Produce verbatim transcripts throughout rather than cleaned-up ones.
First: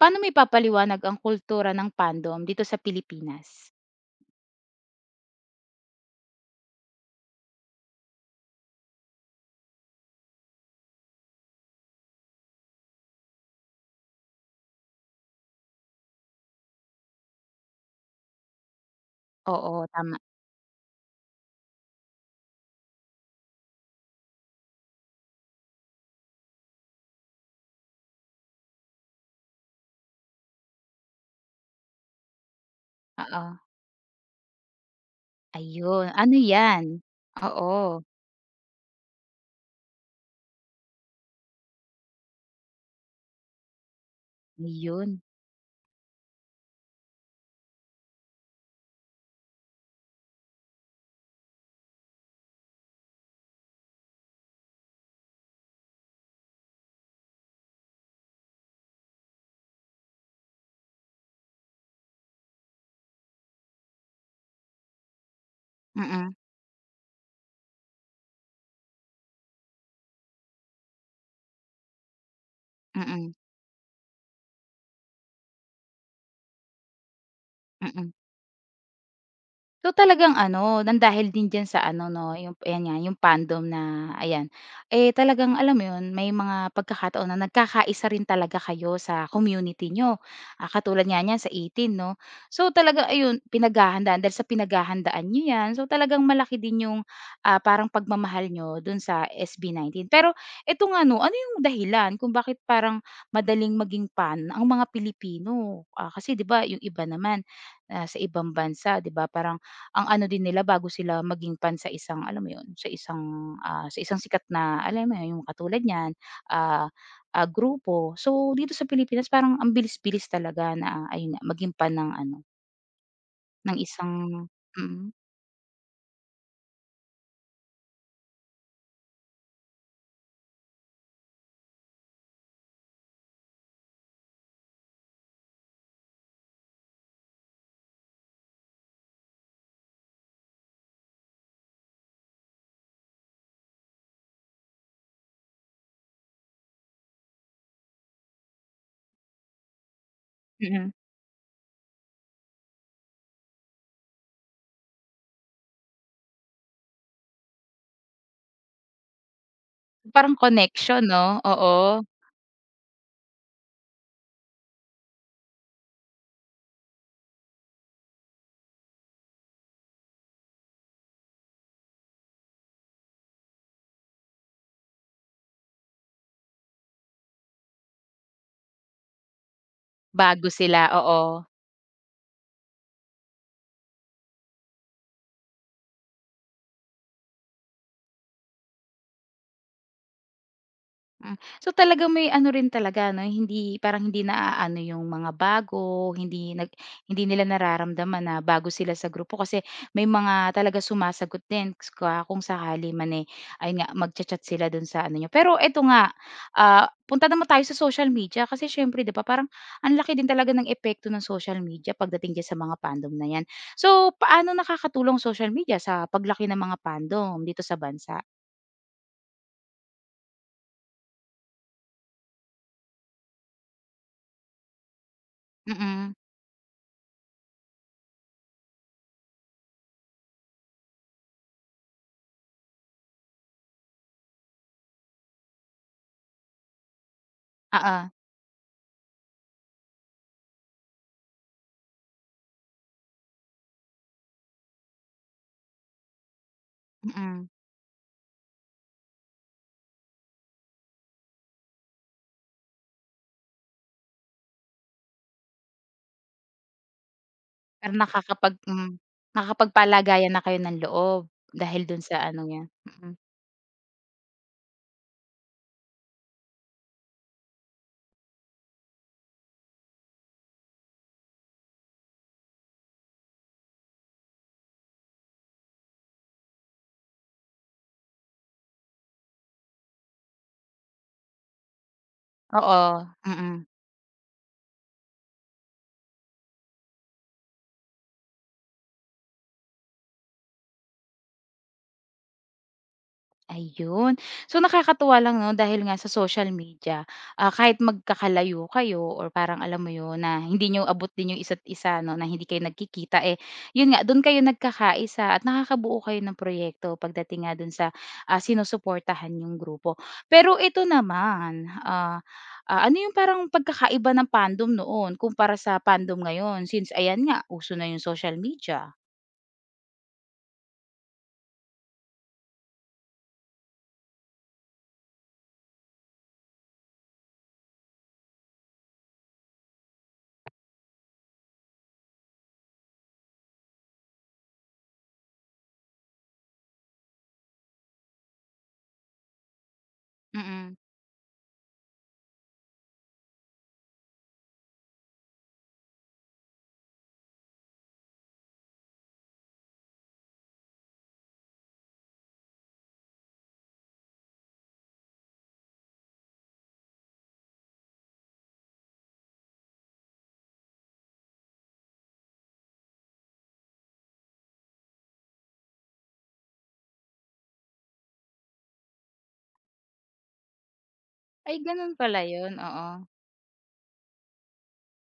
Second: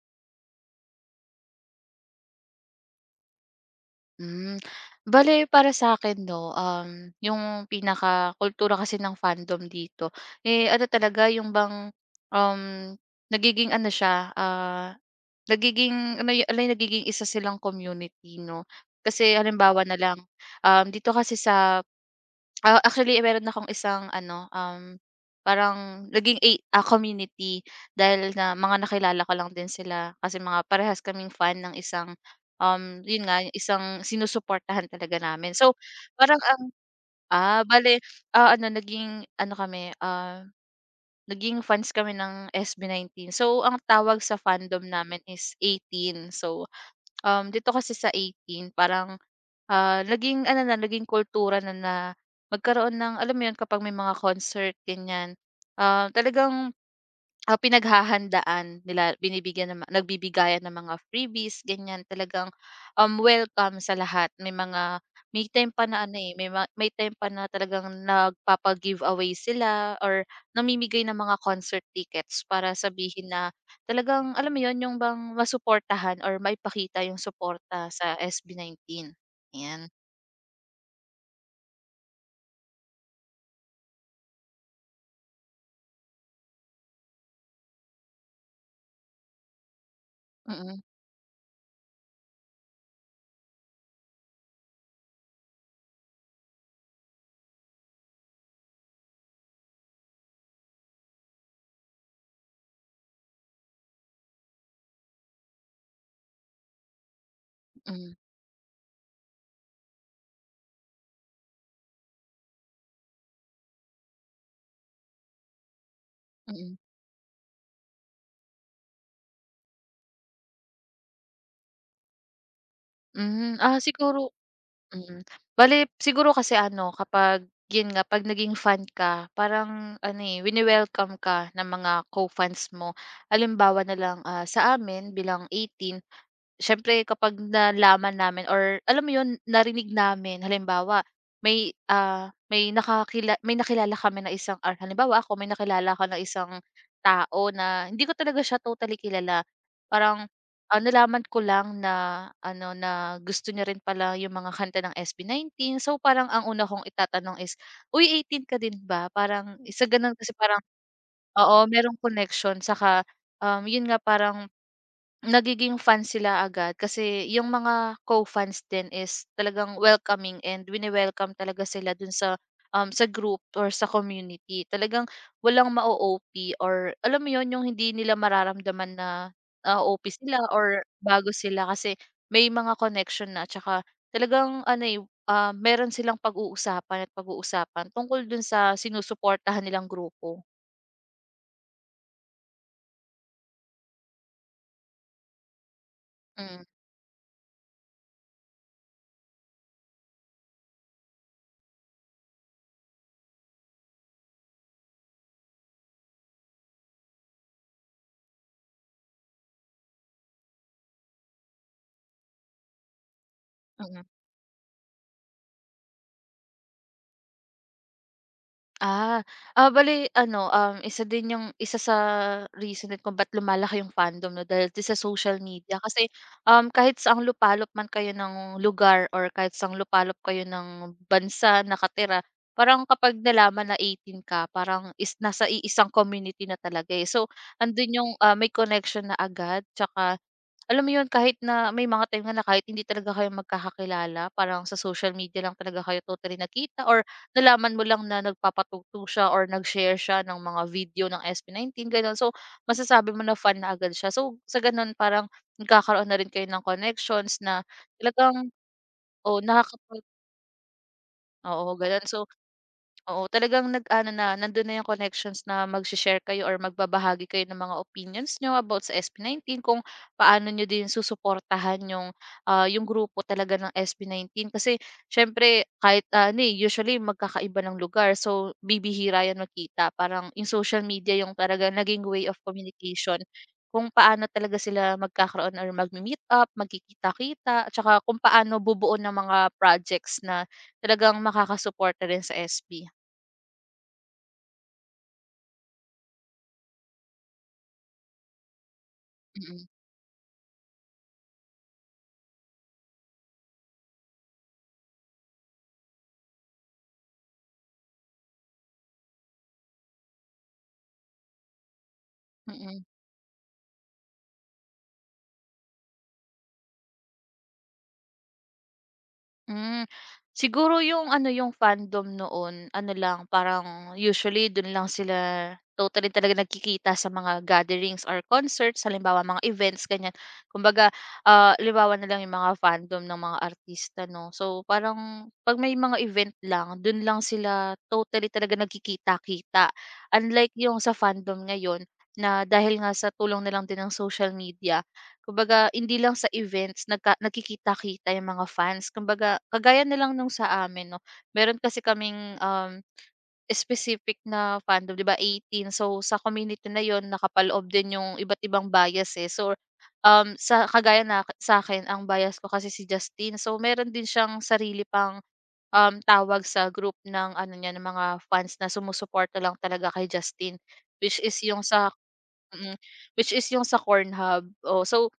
Paano mo ipapaliwanag ang kultura ng fandom dito sa Pilipinas? Hmm, bale para sa akin 'no, um, yung pinaka kultura kasi ng fandom dito, eh, ano talaga yung bang, um, nagiging ano siya, ah, nagiging ano y, ala nagiging isa silang community 'no. Kasi Oo, halimbawa na tama, lang, um, dito kasi sa ah, actually eh, meron akong isang ano, um, parang naging a ah, community dahil na mga nakilala ko lang din sila kasi mga parehas kaming fan ng isang. Um, yun nga oo. isang sinusuportahan talaga namin. So, Ayun, ano parang ang 'yan? ah, Oo, bale, ah, ano naging ano kami, ah, naging fans kami ng sb nineteen. So, ang tawag sa fandom ayun. namin is eighteen. So, um, dito kasi sa eighteen parang, ah, naging ano na, naging kultura na na magkaroon ng alam mo yun kapag may mga concert ganyan, ah, talagang Ah, pinaghahandaan nila, binibigyan ng ma nagbibigayan ng mga freebies ganyan. Talagang, um, welcome sa lahat. May mga may time pa na ano, Mm, eh, may ma may time pa na talagang nagpapa-giveaway sila or namimigay ng mga concert tickets para sabihin mm, na talagang alam mo 'yun, 'yung bang masuportahan or maipakita 'yung suporta mm. sa S B nineteen, ayan. So, talagang ano, nang dahil din diyan sa ano 'no, yung ayan nga, yung fandom na ayan, eh, talagang alam mo yun, may mga pagkakataon na nagkakaisa rin talaga kayo sa community nyo. Ah, Mm. katulad nga niyan sa eighteen 'no. So, talaga ayun, pinaghahandaan dahil sa pinaghahandaan niyo 'yan, so talagang malaki din yung, ah, parang pagmamahal nyo dun sa s b nineteen. Pero eto nga 'no, ano yung dahilan kung bakit parang madaling maging fan ang mga Pilipino? Ah, kasi 'di ba yung iba naman, ah, Mm. sa ibang bansa 'di ba parang ang ano din nila bago sila maging fan sa isang alam mo 'yun, sa isang, ah, sa isang sikat na alam mo 'yun, yung katulad niyan, Mm. ah, ah, grupo. So, dito sa Pilipinas parang ang bilis-bilis talaga na ah, ayun nga maging fan ng ano, Hmm, ng ah, isang siguro. mm, Mm. Bale siguro kasi ano kapag yun nga 'pag naging fan ka parang ano, eh, wini-welcome ka ng mga co-fans mo. Halimbawa na lang, ah, sa amin bilang eighteen. Siyempre kapag nalaman namin or alam mo 'yun, narinig namin halimbawa may, ah, may nakakila may nakilala kami na isang or halimbawa ako may nakilala ako na isang tao na hindi ko talaga siya totally kilala. Parang, ah, mm. nalaman ko lang na ano, na gusto niya rin pala yung mga kanta ng sb nineteen. So, parang ang una kong itatanong is, "Uy eighteen ka din ba?" Parang sa gano'n kasi Parang parang connection 'no, oo, merong oo. connection saka um, yun nga parang nagiging fan sila agad kasi yung mga co-fans din is talagang welcoming and wini-welcome talaga sila dun sa um, sa group or sa community. Talagang walang ma-O P or alam mo yun, yung hindi nila mararamdaman na ah, O P sila Bago sila, or oo. bago sila kasi may mga connection na tsaka talagang ano eh, ah, meron silang pag-uusapan at pag-uusapan tungkol dun sa sinusuportahan nilang grupo. Hmm. So talagang may ano rin talaga 'no, hindi parang hindi naaano yung mga bago, hindi Mm. nag hindi nila nararamdaman na bago sila sa grupo kasi may mga talaga sumasagot din s- ka kung sakali man, eh, ayun nga magcha-chat sila dun sa ano niyo. Pero eto nga, ah, punta naman tayo sa social media kasi siyempre 'di ba parang ang laki din talaga ng epekto ng social media pagdating diyan sa mga fandom na 'yan. Mm. So, paano nakakatulong social media sa paglaki ng mga fandom dito sa bansa? Ah, ah, bale ano, um, isa din yung isa sa reason din kung ba't lumalaki yung fandom 'no dahil din sa social media kasi, Mm, um, kahit saang lupalop man kayo ng lugar or kahit saang lupalop kayo ng bansa nakatira, parang kapag nalaman na eighteen ka parang is nasa iisang community na talaga, eh. So, andun oo, yung, ah, may connection na agad tsaka alam mo yun kahit na may mga time nga na kahit hindi talaga kayo magkakakilala parang sa social media lang talaga kayo totally nakita or mm. nalaman mo lang na nagpapatugtog siya or nag-share siya ng mga video ng S B nineteen, gano'n. So, masasabi mo na fan na agad siya. So, sa gano'n parang nagkakaroon na rin kayo ng connections na Pero talagang nakakapag hmm, oo, nakaka nakakapagpalagayan na kayo ng loob oo, dahil dun gano'n. sa So ano niya, mm. oo, talagang nag-ano na, nandun na 'yung connections na magse-share kayo or magbabahagi kayo ng mga opinions niyo about sa sb nineteen kung paano niyo din susuportahan 'yung, ah, 'yung grupo talaga ng sb nineteen. Kasi siyempre kahit, ah, ano, eh, usually magkakaiba ng lugar, so bibihira 'yan makita. Parang 'yung social media 'yung talagang naging way of Oo, communication, mm. kung paano talaga sila magkakaroon or magme-meet up, magkikita-kita, at saka kung paano bubuo ng mga projects na talagang makakasuporta rin sa S B. Ayun. So, nakakatuwa lang 'no dahil nga sa social media, ah, kahit magkakalayo kayo or parang Mm. alam mo yun na hindi niyo abot din yung isa't isa 'no, na hindi kayo nagkikita, eh, yun nga dun kayo nagkakaisa at nakakabuo kayo ng proyekto pagdating nga dun sa, ah, sinusuportahan yung grupo. Pero ito naman, ah, ah, Mm. ano yung parang pagkakaiba ng fandom noon kumpara sa fandom ngayon since ayan nga uso na yung social media? Hmm, siguro yung ano, yung fandom noon ano lang, parang usually dun lang sila totally talaga nagkikita sa mga gatherings or concerts, halimbawa mga events, ganyan. Kumbaga, ah, halimbawa na lang yung mga fandom ng mga artista 'no. So, parang 'pag may mga event lang, dun lang sila totally talaga nagkikita-kita. Mm. Unlike Mm. yung sa fandom ngayon na dahil nga sa tulong na lang din ng social media. Kumbaga hindi lang sa events nagka nagkikita-kita yung mga fans. Kumbaga kagaya na lang nung sa amin 'no, meron kasi kaming, um, specific na fandom 'di ba eighteen. So sa community na yon nakapaloob din yung iba't ibang bias, eh. So, um, sa kagaya na sa akin ang bias ko kasi si Justin. So meron din siyang sarili pang, um, tawag sa group ng ano niya, ng mga fans na sumusuporta lang talaga kay Justin, which is Ay yung sa ganun pala yun, mm, oo. which is yung sa Corn Hub. Oh, so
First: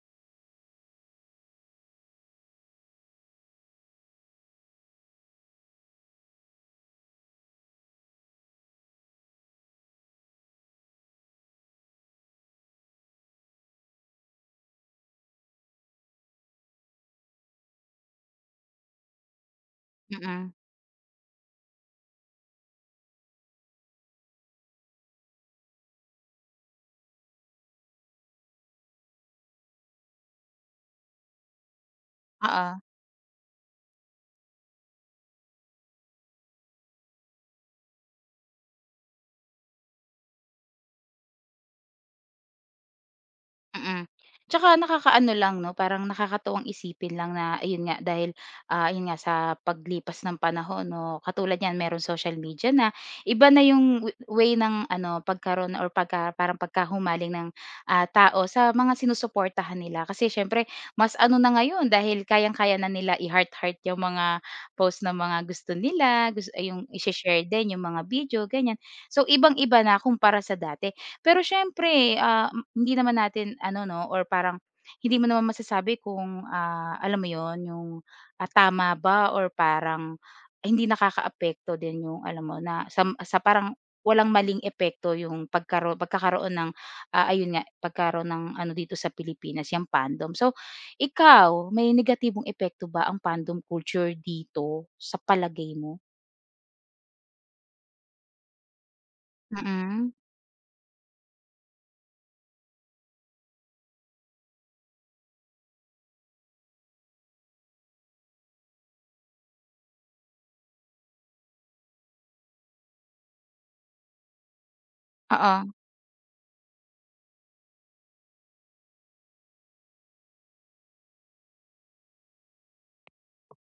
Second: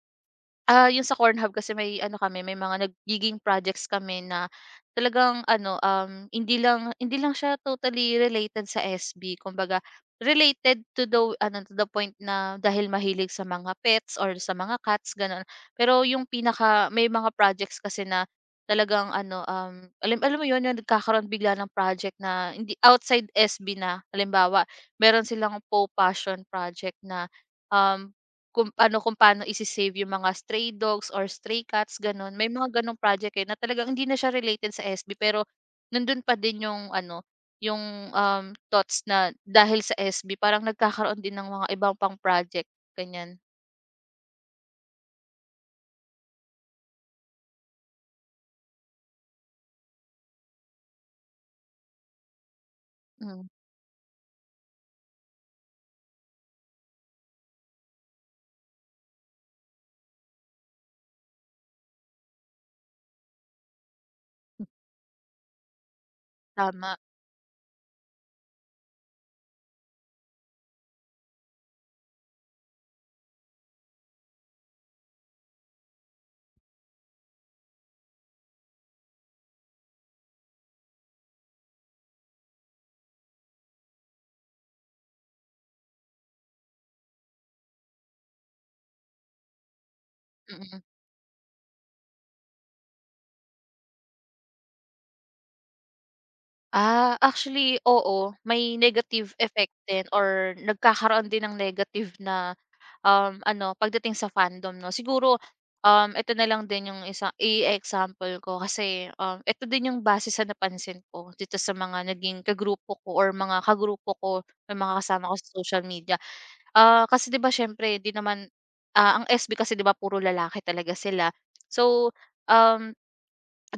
Ah, yung sa Cornhub kasi may ano kami, may mga nagiging projects kami na talagang ano, um, hindi lang hindi lang siya totally related sa S B. Kumbaga, related to the ano to the point na dahil mahilig sa mga pets or sa mga cats ganun. Pero yung pinaka may mga projects kasi na talagang ano um alam alam mo Mm, yun yung nagkakaroon bigla ng project na hindi outside S B na halimbawa meron silang po passion project na um kung ano, kung paano ise-save yung mga stray dogs or stray cats, gano'n. May oo. mga gano'ng project, eh, na talagang hindi na siya related sa S B pero nandun pa din yung ano, yung, um, thoughts na dahil sa S B parang nagkakaroon din ng mga ibang pang project, ganiyan. Mm. Tsaka nakakaano lang 'no, parang nakakatuwang isipin lang na ayun nga dahil, ah, ayun nga sa paglipas ng panahon 'no, katulad niyan merong social media na, Mm. iba na yung we way ng ano pagkaroon or pagka parang pagkahumaling ng, ah, tao sa mga sinusuportahan nila. Kasi siyempre mas ano na ngayon dahil kayang-kaya na nila i-heart-heart yung mga post ng mga gusto nila, gus ay yung Tama. ishe-share din yung mga video, ganyan. So, ibang-iba na kumpara sa dati. Pero syempre ah, m- hindi naman natin ano 'no or parang hindi mo naman masasabi kung, ah, alam mo yon yung, ah, tama ba or parang hindi nakakaapekto din yung alam mo na sa sa parang walang maling epekto yung pagkaro pagkakaroon ng, ah, ayun nga, pagkaroon ng ano dito sa Pilipinas, yang fandom. So, Mm. ikaw, may negatibong epekto ba ang fandom culture dito sa palagay mo? Ah, actually oo, may negative effect din Mm, or nagkakaroon din ng negative na, um, ano pagdating sa fandom 'no. Siguro, um, ito na lang din yung isang i-example ko kasi, um, ito din yung base sa napansin ko dito sa mga naging kagrupo ko or mga kagrupo ko na mga kasama ko sa oo. social media. Ah, kasi 'di ba siyempre 'di naman, ah, ang S B kasi 'di ba puro lalaki talaga sila. So, Um,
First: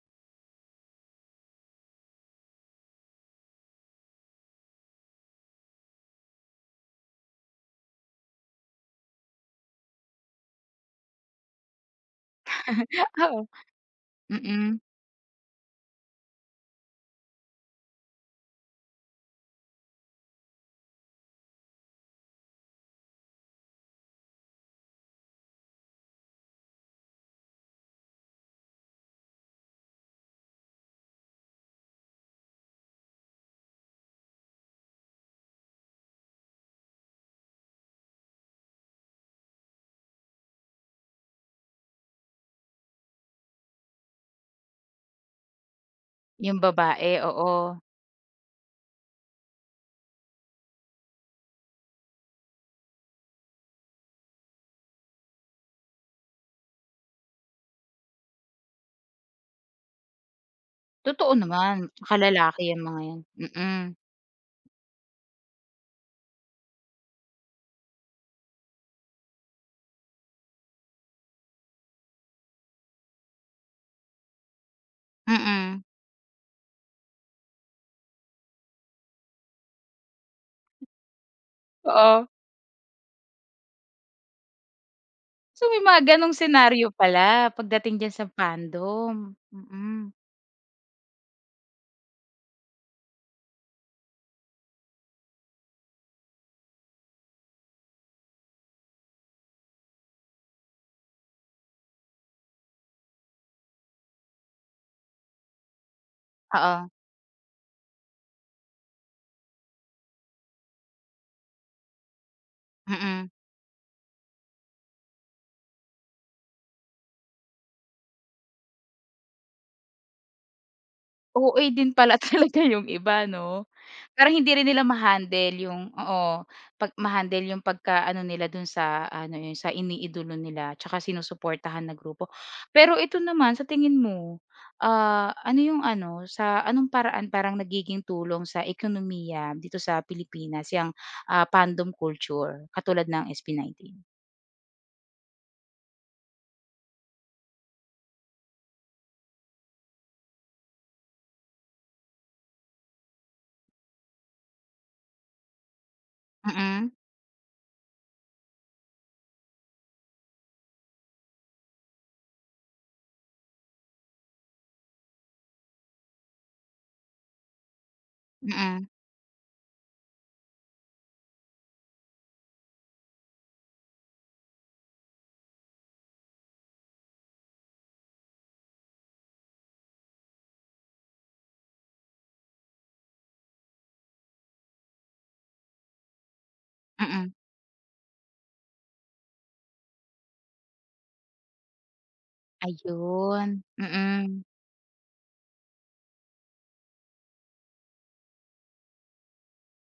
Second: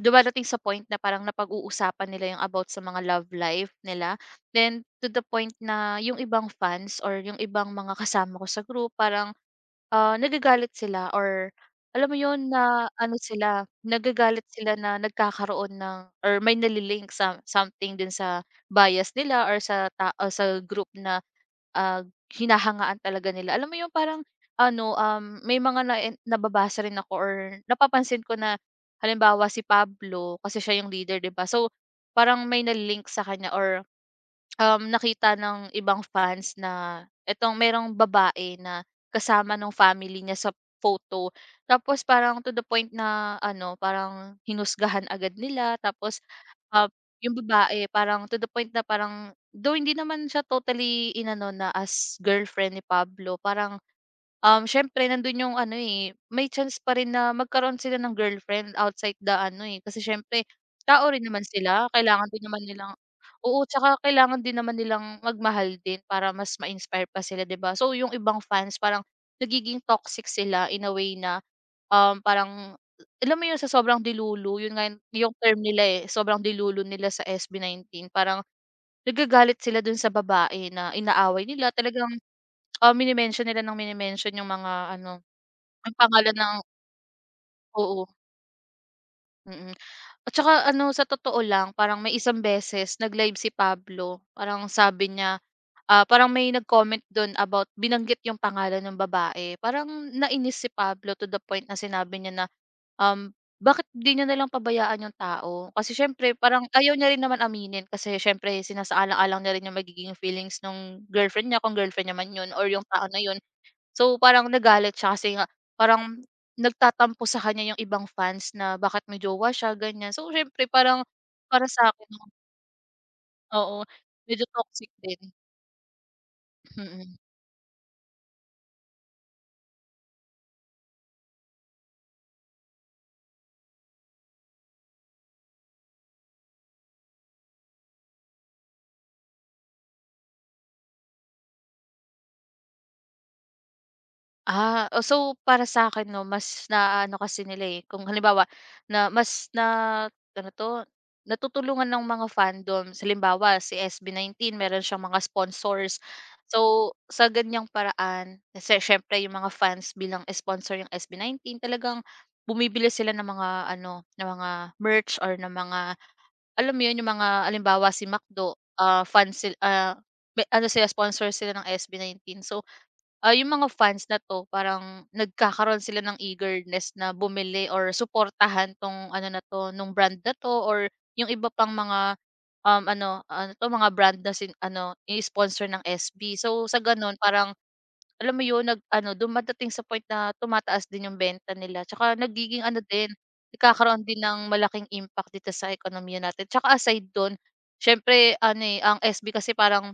dumadating sa point na parang napag-uusapan nila yung about sa mga love life nila. Then to the point na yung ibang fans or yung ibang mga kasama ko sa group parang, ah, nagagalit sila or alam mo yun na ano Oo. sila, nagagalit sila Mm, na nagkakaroon ng or may nali-link sa something din sa bias nila or sa ta o sa group na ah, hinahangaan talaga nila. Alam mo yung parang ano, um, may mga na nababasa rin ako or napapansin ko na halimbawa si Pablo kasi siya yung leader, 'di ba? So, parang may na-link sa kanya or Um, nakita ng ibang fans na etong merong babae na kasama ng family niya sa photo. Tapos parang to the point na ano, parang hinusgahan agad nila tapos, yung ah, babae, yung oo. babae parang to the point na parang though hindi naman siya totally inano na as girlfriend ni Pablo parang, um, siyempre nandun yung ano, eh, may chance pa rin na magkaroon sila ng girlfriend outside the ano, eh, kasi siyempre tao rin Totoo naman naman, sila tsaka kailangan din lalaki naman 'yang nilang. mga 'yan, Oo, mm, tsaka kailangan din naman nilang magmahal din para mas ma-inspire pa sila, 'di ba? So, yung ibang fans parang nagiging toxic sila in a way na, um, parang alam mo yun sa sobrang dilulu, yun nga yung yung term mm. nila, eh, sobrang dilulu nila sa S B nineteen parang nagagalit sila dun sa babae na inaaway nila talagang, Oo. ah, mini-mention nila ng mini yung mga ano, So, may ang mga gano'ng pangalan ng senaryo pala pagdating oo, diyan sa fandom, mm. mm. At saka ano, sa totoo lang parang may isang beses nag-live si Pablo, parang sabi niya, ah, parang may nag-comment dun about binanggit yung pangalan ng babae. Parang nainis si Pablo to the point na sinabi niya na, um, bakit di niyo nalang pabayaan yung tao? Kasi siyempre parang Oo, ayaw niya rin naman aminin kasi siyempre sinasaalang-alang niya rin yung magiging feelings ng girlfriend niya, kung girlfriend niya man yun or yung tao na mm. yun. So, parang nagalit siya kasi nga parang nagtatampo sa kanya yung ibang fans na bakit may jowa siya, ganyan. So, siyempre parang O A para din sa akin pala talaga yung iba 'no? oo, Parang medyo hindi rin nila toxic din, ma-handle yung oo, pag mm. ma-handle yung pagka-ano nila dun sa ano, yung sa iniidolo nila tsaka sinusuportahan na grupo. Pero ito naman sa tingin mo, ah, ano yung ano, sa anong paraan parang nagiging tulong sa ekonomiya dito sa Pilipinas yang, ah, fandom culture katulad ng S B nineteen? Ah, oh, so para sa akin 'no, mas na ano kasi nila, eh, kung halimbawa na mas na ano 'to, natutulungan ng mga fandom. Halimbawa si S B nineteen meron siyang mga sponsors. So, Mm, sa ganiyang paraan kasi siyempre yung mga fans bilang sponsor yung S B nineteen talagang bumibili sila ng mga ano, ng mga merch or ng mga alam mo yun, yung mga alimbawa si McDo, mm, ah, fans sila ah, may ano sila, sponsor sila ng S B nineteen. So, ah, yung mga fans na 'to parang nagkakaroon sila ng eagerness na bumili or suportahan 'tong ano na 'to, nung brand na 'to or yung iba pang mga, um, ano, ano 'to, mga brand na sin ano, ini-sponsor ng S B. So, sa gano'n mm. parang alam mo 'yun, nag-ano, dumadating sa point na tumataas din yung benta nila tsaka nagiging ano din, Ayun, nagkakaroon din ng mm, malaking impact dito sa ekonomiya natin. Tsaka aside do'n siyempre ano, eh, ang S B kasi parang,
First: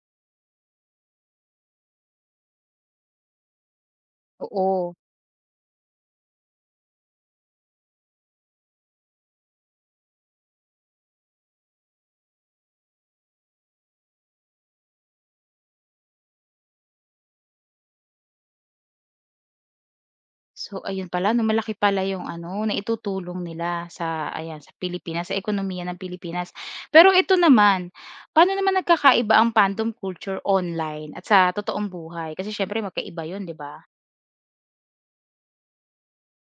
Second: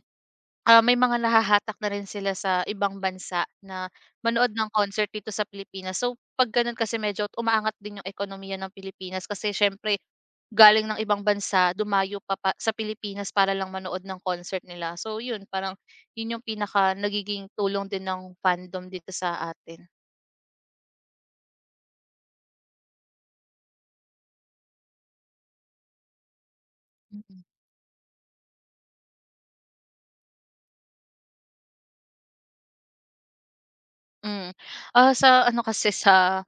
ah, may mga nahahatak na rin sila sa ibang bansa na manood ng oo. concert dito sa Pilipinas. So, 'pag gano'n kasi medyo umaangat din yung ekonomiya ng Pilipinas kasi siyempre galing ng ibang bansa, dumayo pa pa sa Pilipinas para lang manood ng concert nila. So, 'yun parang 'yun yung pinaka nagiging tulong din ng fandom dito sa atin. So ayun pala 'no, malaki pala yung ano, naitutulong nila sa ayan, sa Pilipinas, sa ekonomiya ng Pilipinas. Pero ito Mm. naman, paano naman nagkakaiba ang fandom culture online at sa totoong buhay? Kasi siyempre magkaiba yun, 'di ba? Hmm, ah, sa ano kasi sa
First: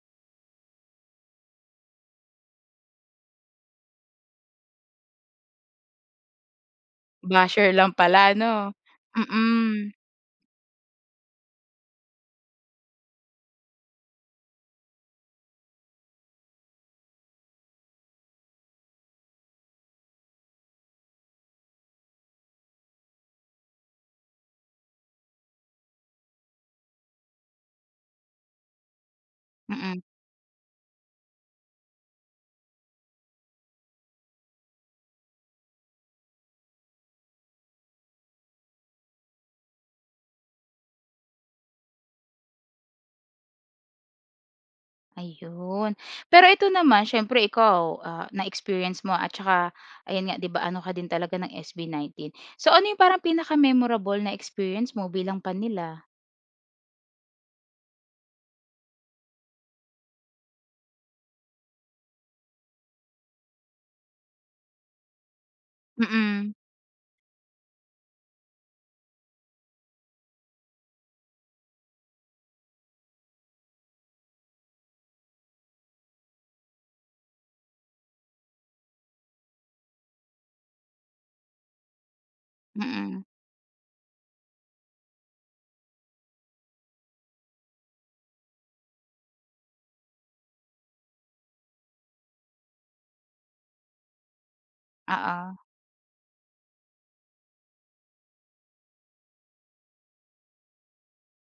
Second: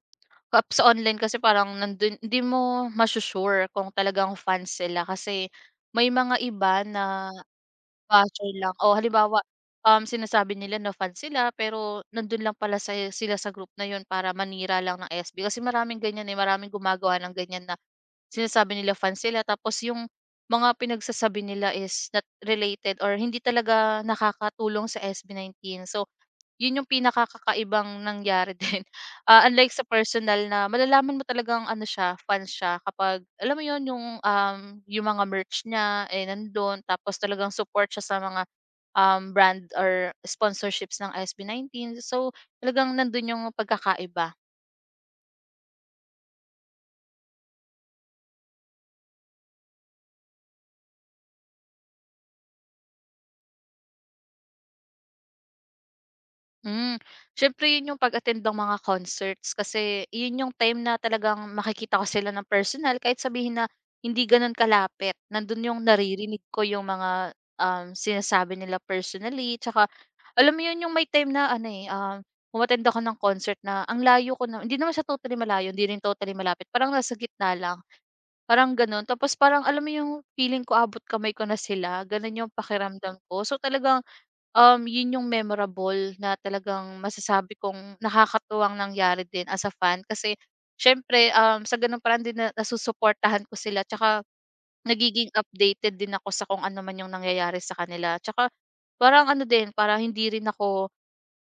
Kap sa online kasi parang nandun hindi mo masusure kung talagang fans sila kasi may mga iba na Basher lang pala basher lang. 'no? O halimbawa, Mm, um, sinasabi nila na fans sila pero nandun lang pala sa sila sa group na yun para manira lang ng S B. Kasi maraming ganyan, eh, maraming gumagawa ng ganyan na sinasabi nila fans sila tapos yung mga pinagsasabi nila is not related or hindi talaga nakakatulong sa S B nineteen. So yun yung pinakakakaibang nangyari din. Ah, unlike mm, sa mm, personal na malalaman mo talagang ano siya, fan siya kapag alam mo yun yung, um, yung mga merch niya, eh, nandun tapos talagang support siya sa mga, um, brand or sponsorships ng sb Nineteen. So, talagang nandun yung pagkakaiba. ayun. Pero ito naman siyempre ikaw, ah, na-experience mo at saka ayun nga 'di ba ano ka din talaga ng S B nineteen. So ano yung parang pinaka-memorable na experience mo bilang fan nila? Hmm, siyempre 'yun yung pag-attend ng mga concerts kasi 'yun yung time na talagang makikita ko sila ng personal kahit sabihin na hindi gano'n kalapit, nando'n yung naririnig Mm, ko yung mga, um, sinasabi nila personally tsaka alam mo 'yun yung may time na ano, eh, um, umattend ako ng concert na ang layo ko na hindi naman siya totally malayo, hindi rin totally malapit, parang nasa gitna lang, parang gano'n. Tapos parang alam mo yung feeling ko abot kamay ko na sila, gano'n yung pakiramdam mm. ko. So, talagang Um, yun yung memorable na talagang masasabi kong nakakatuwang nangyari din as a fan kasi siyempre, um, sa gano'ng paraan din na nasusuportahan ko sila tsaka nagiging Oo, updated din ako sa kung ano man yung nangyayari sa kanila. Tsaka parang ano din, parang hindi rin ako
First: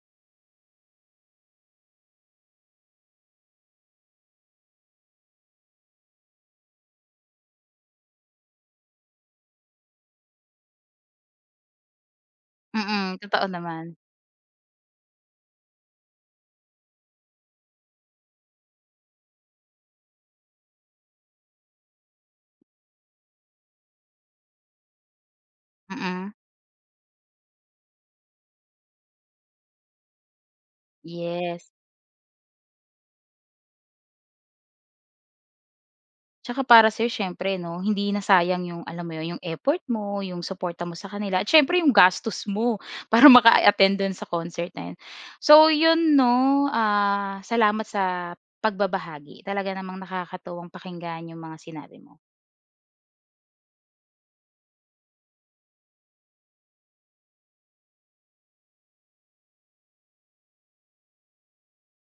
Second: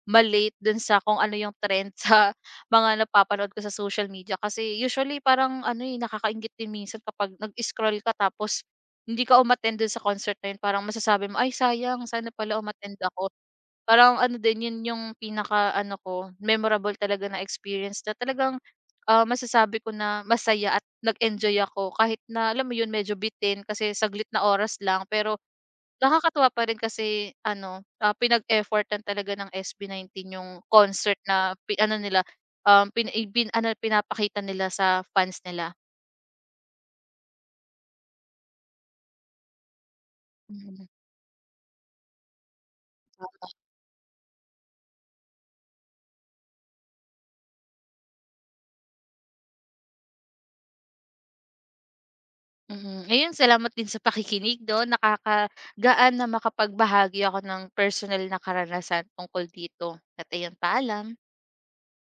malate late dun sa kung ano yung trend sa mga napapanood ko sa social media kasi usually parang ano, eh, nakakainggit din minsan kapag nag-scroll ka tapos hindi ka umattend dun sa concert na yun parang masasabi mo, "Ay sayang sana pala umattend mm, ako." totoo naman. Parang ano din yun yung pinaka ano ko, memorable talaga na experience na talagang, ah, masasabi ko na masaya at nag-enjoy ako kahit na alam mo yun medyo bitin kasi saglit na oras lang pero Mm, nakakatuwa pa rin kasi ano, ah, pinag-effortan talaga ng S B nineteen yung concert na yes. pi ano nila, um, pin i bin ano pinapakita nila sa fans nila. Tsaka para sa'yo siyempre 'no, hindi nasayang yung alam mo yun, yung effort mo, yung suporta Mm. mo sa kanila at siyempre yung gastos mo para maka-attend dun sa concert na yun. So yun 'no, ah, salamat sa pagbabahagi. Talaga namang nakakatuwang pakinggan yung mga sinabi mo. Mhm. Ayun, salamat din sa pakikinig 'no. Nakakagaan na makapagbahagi ako ng personal na karanasan tungkol dito. At ayun, paalam.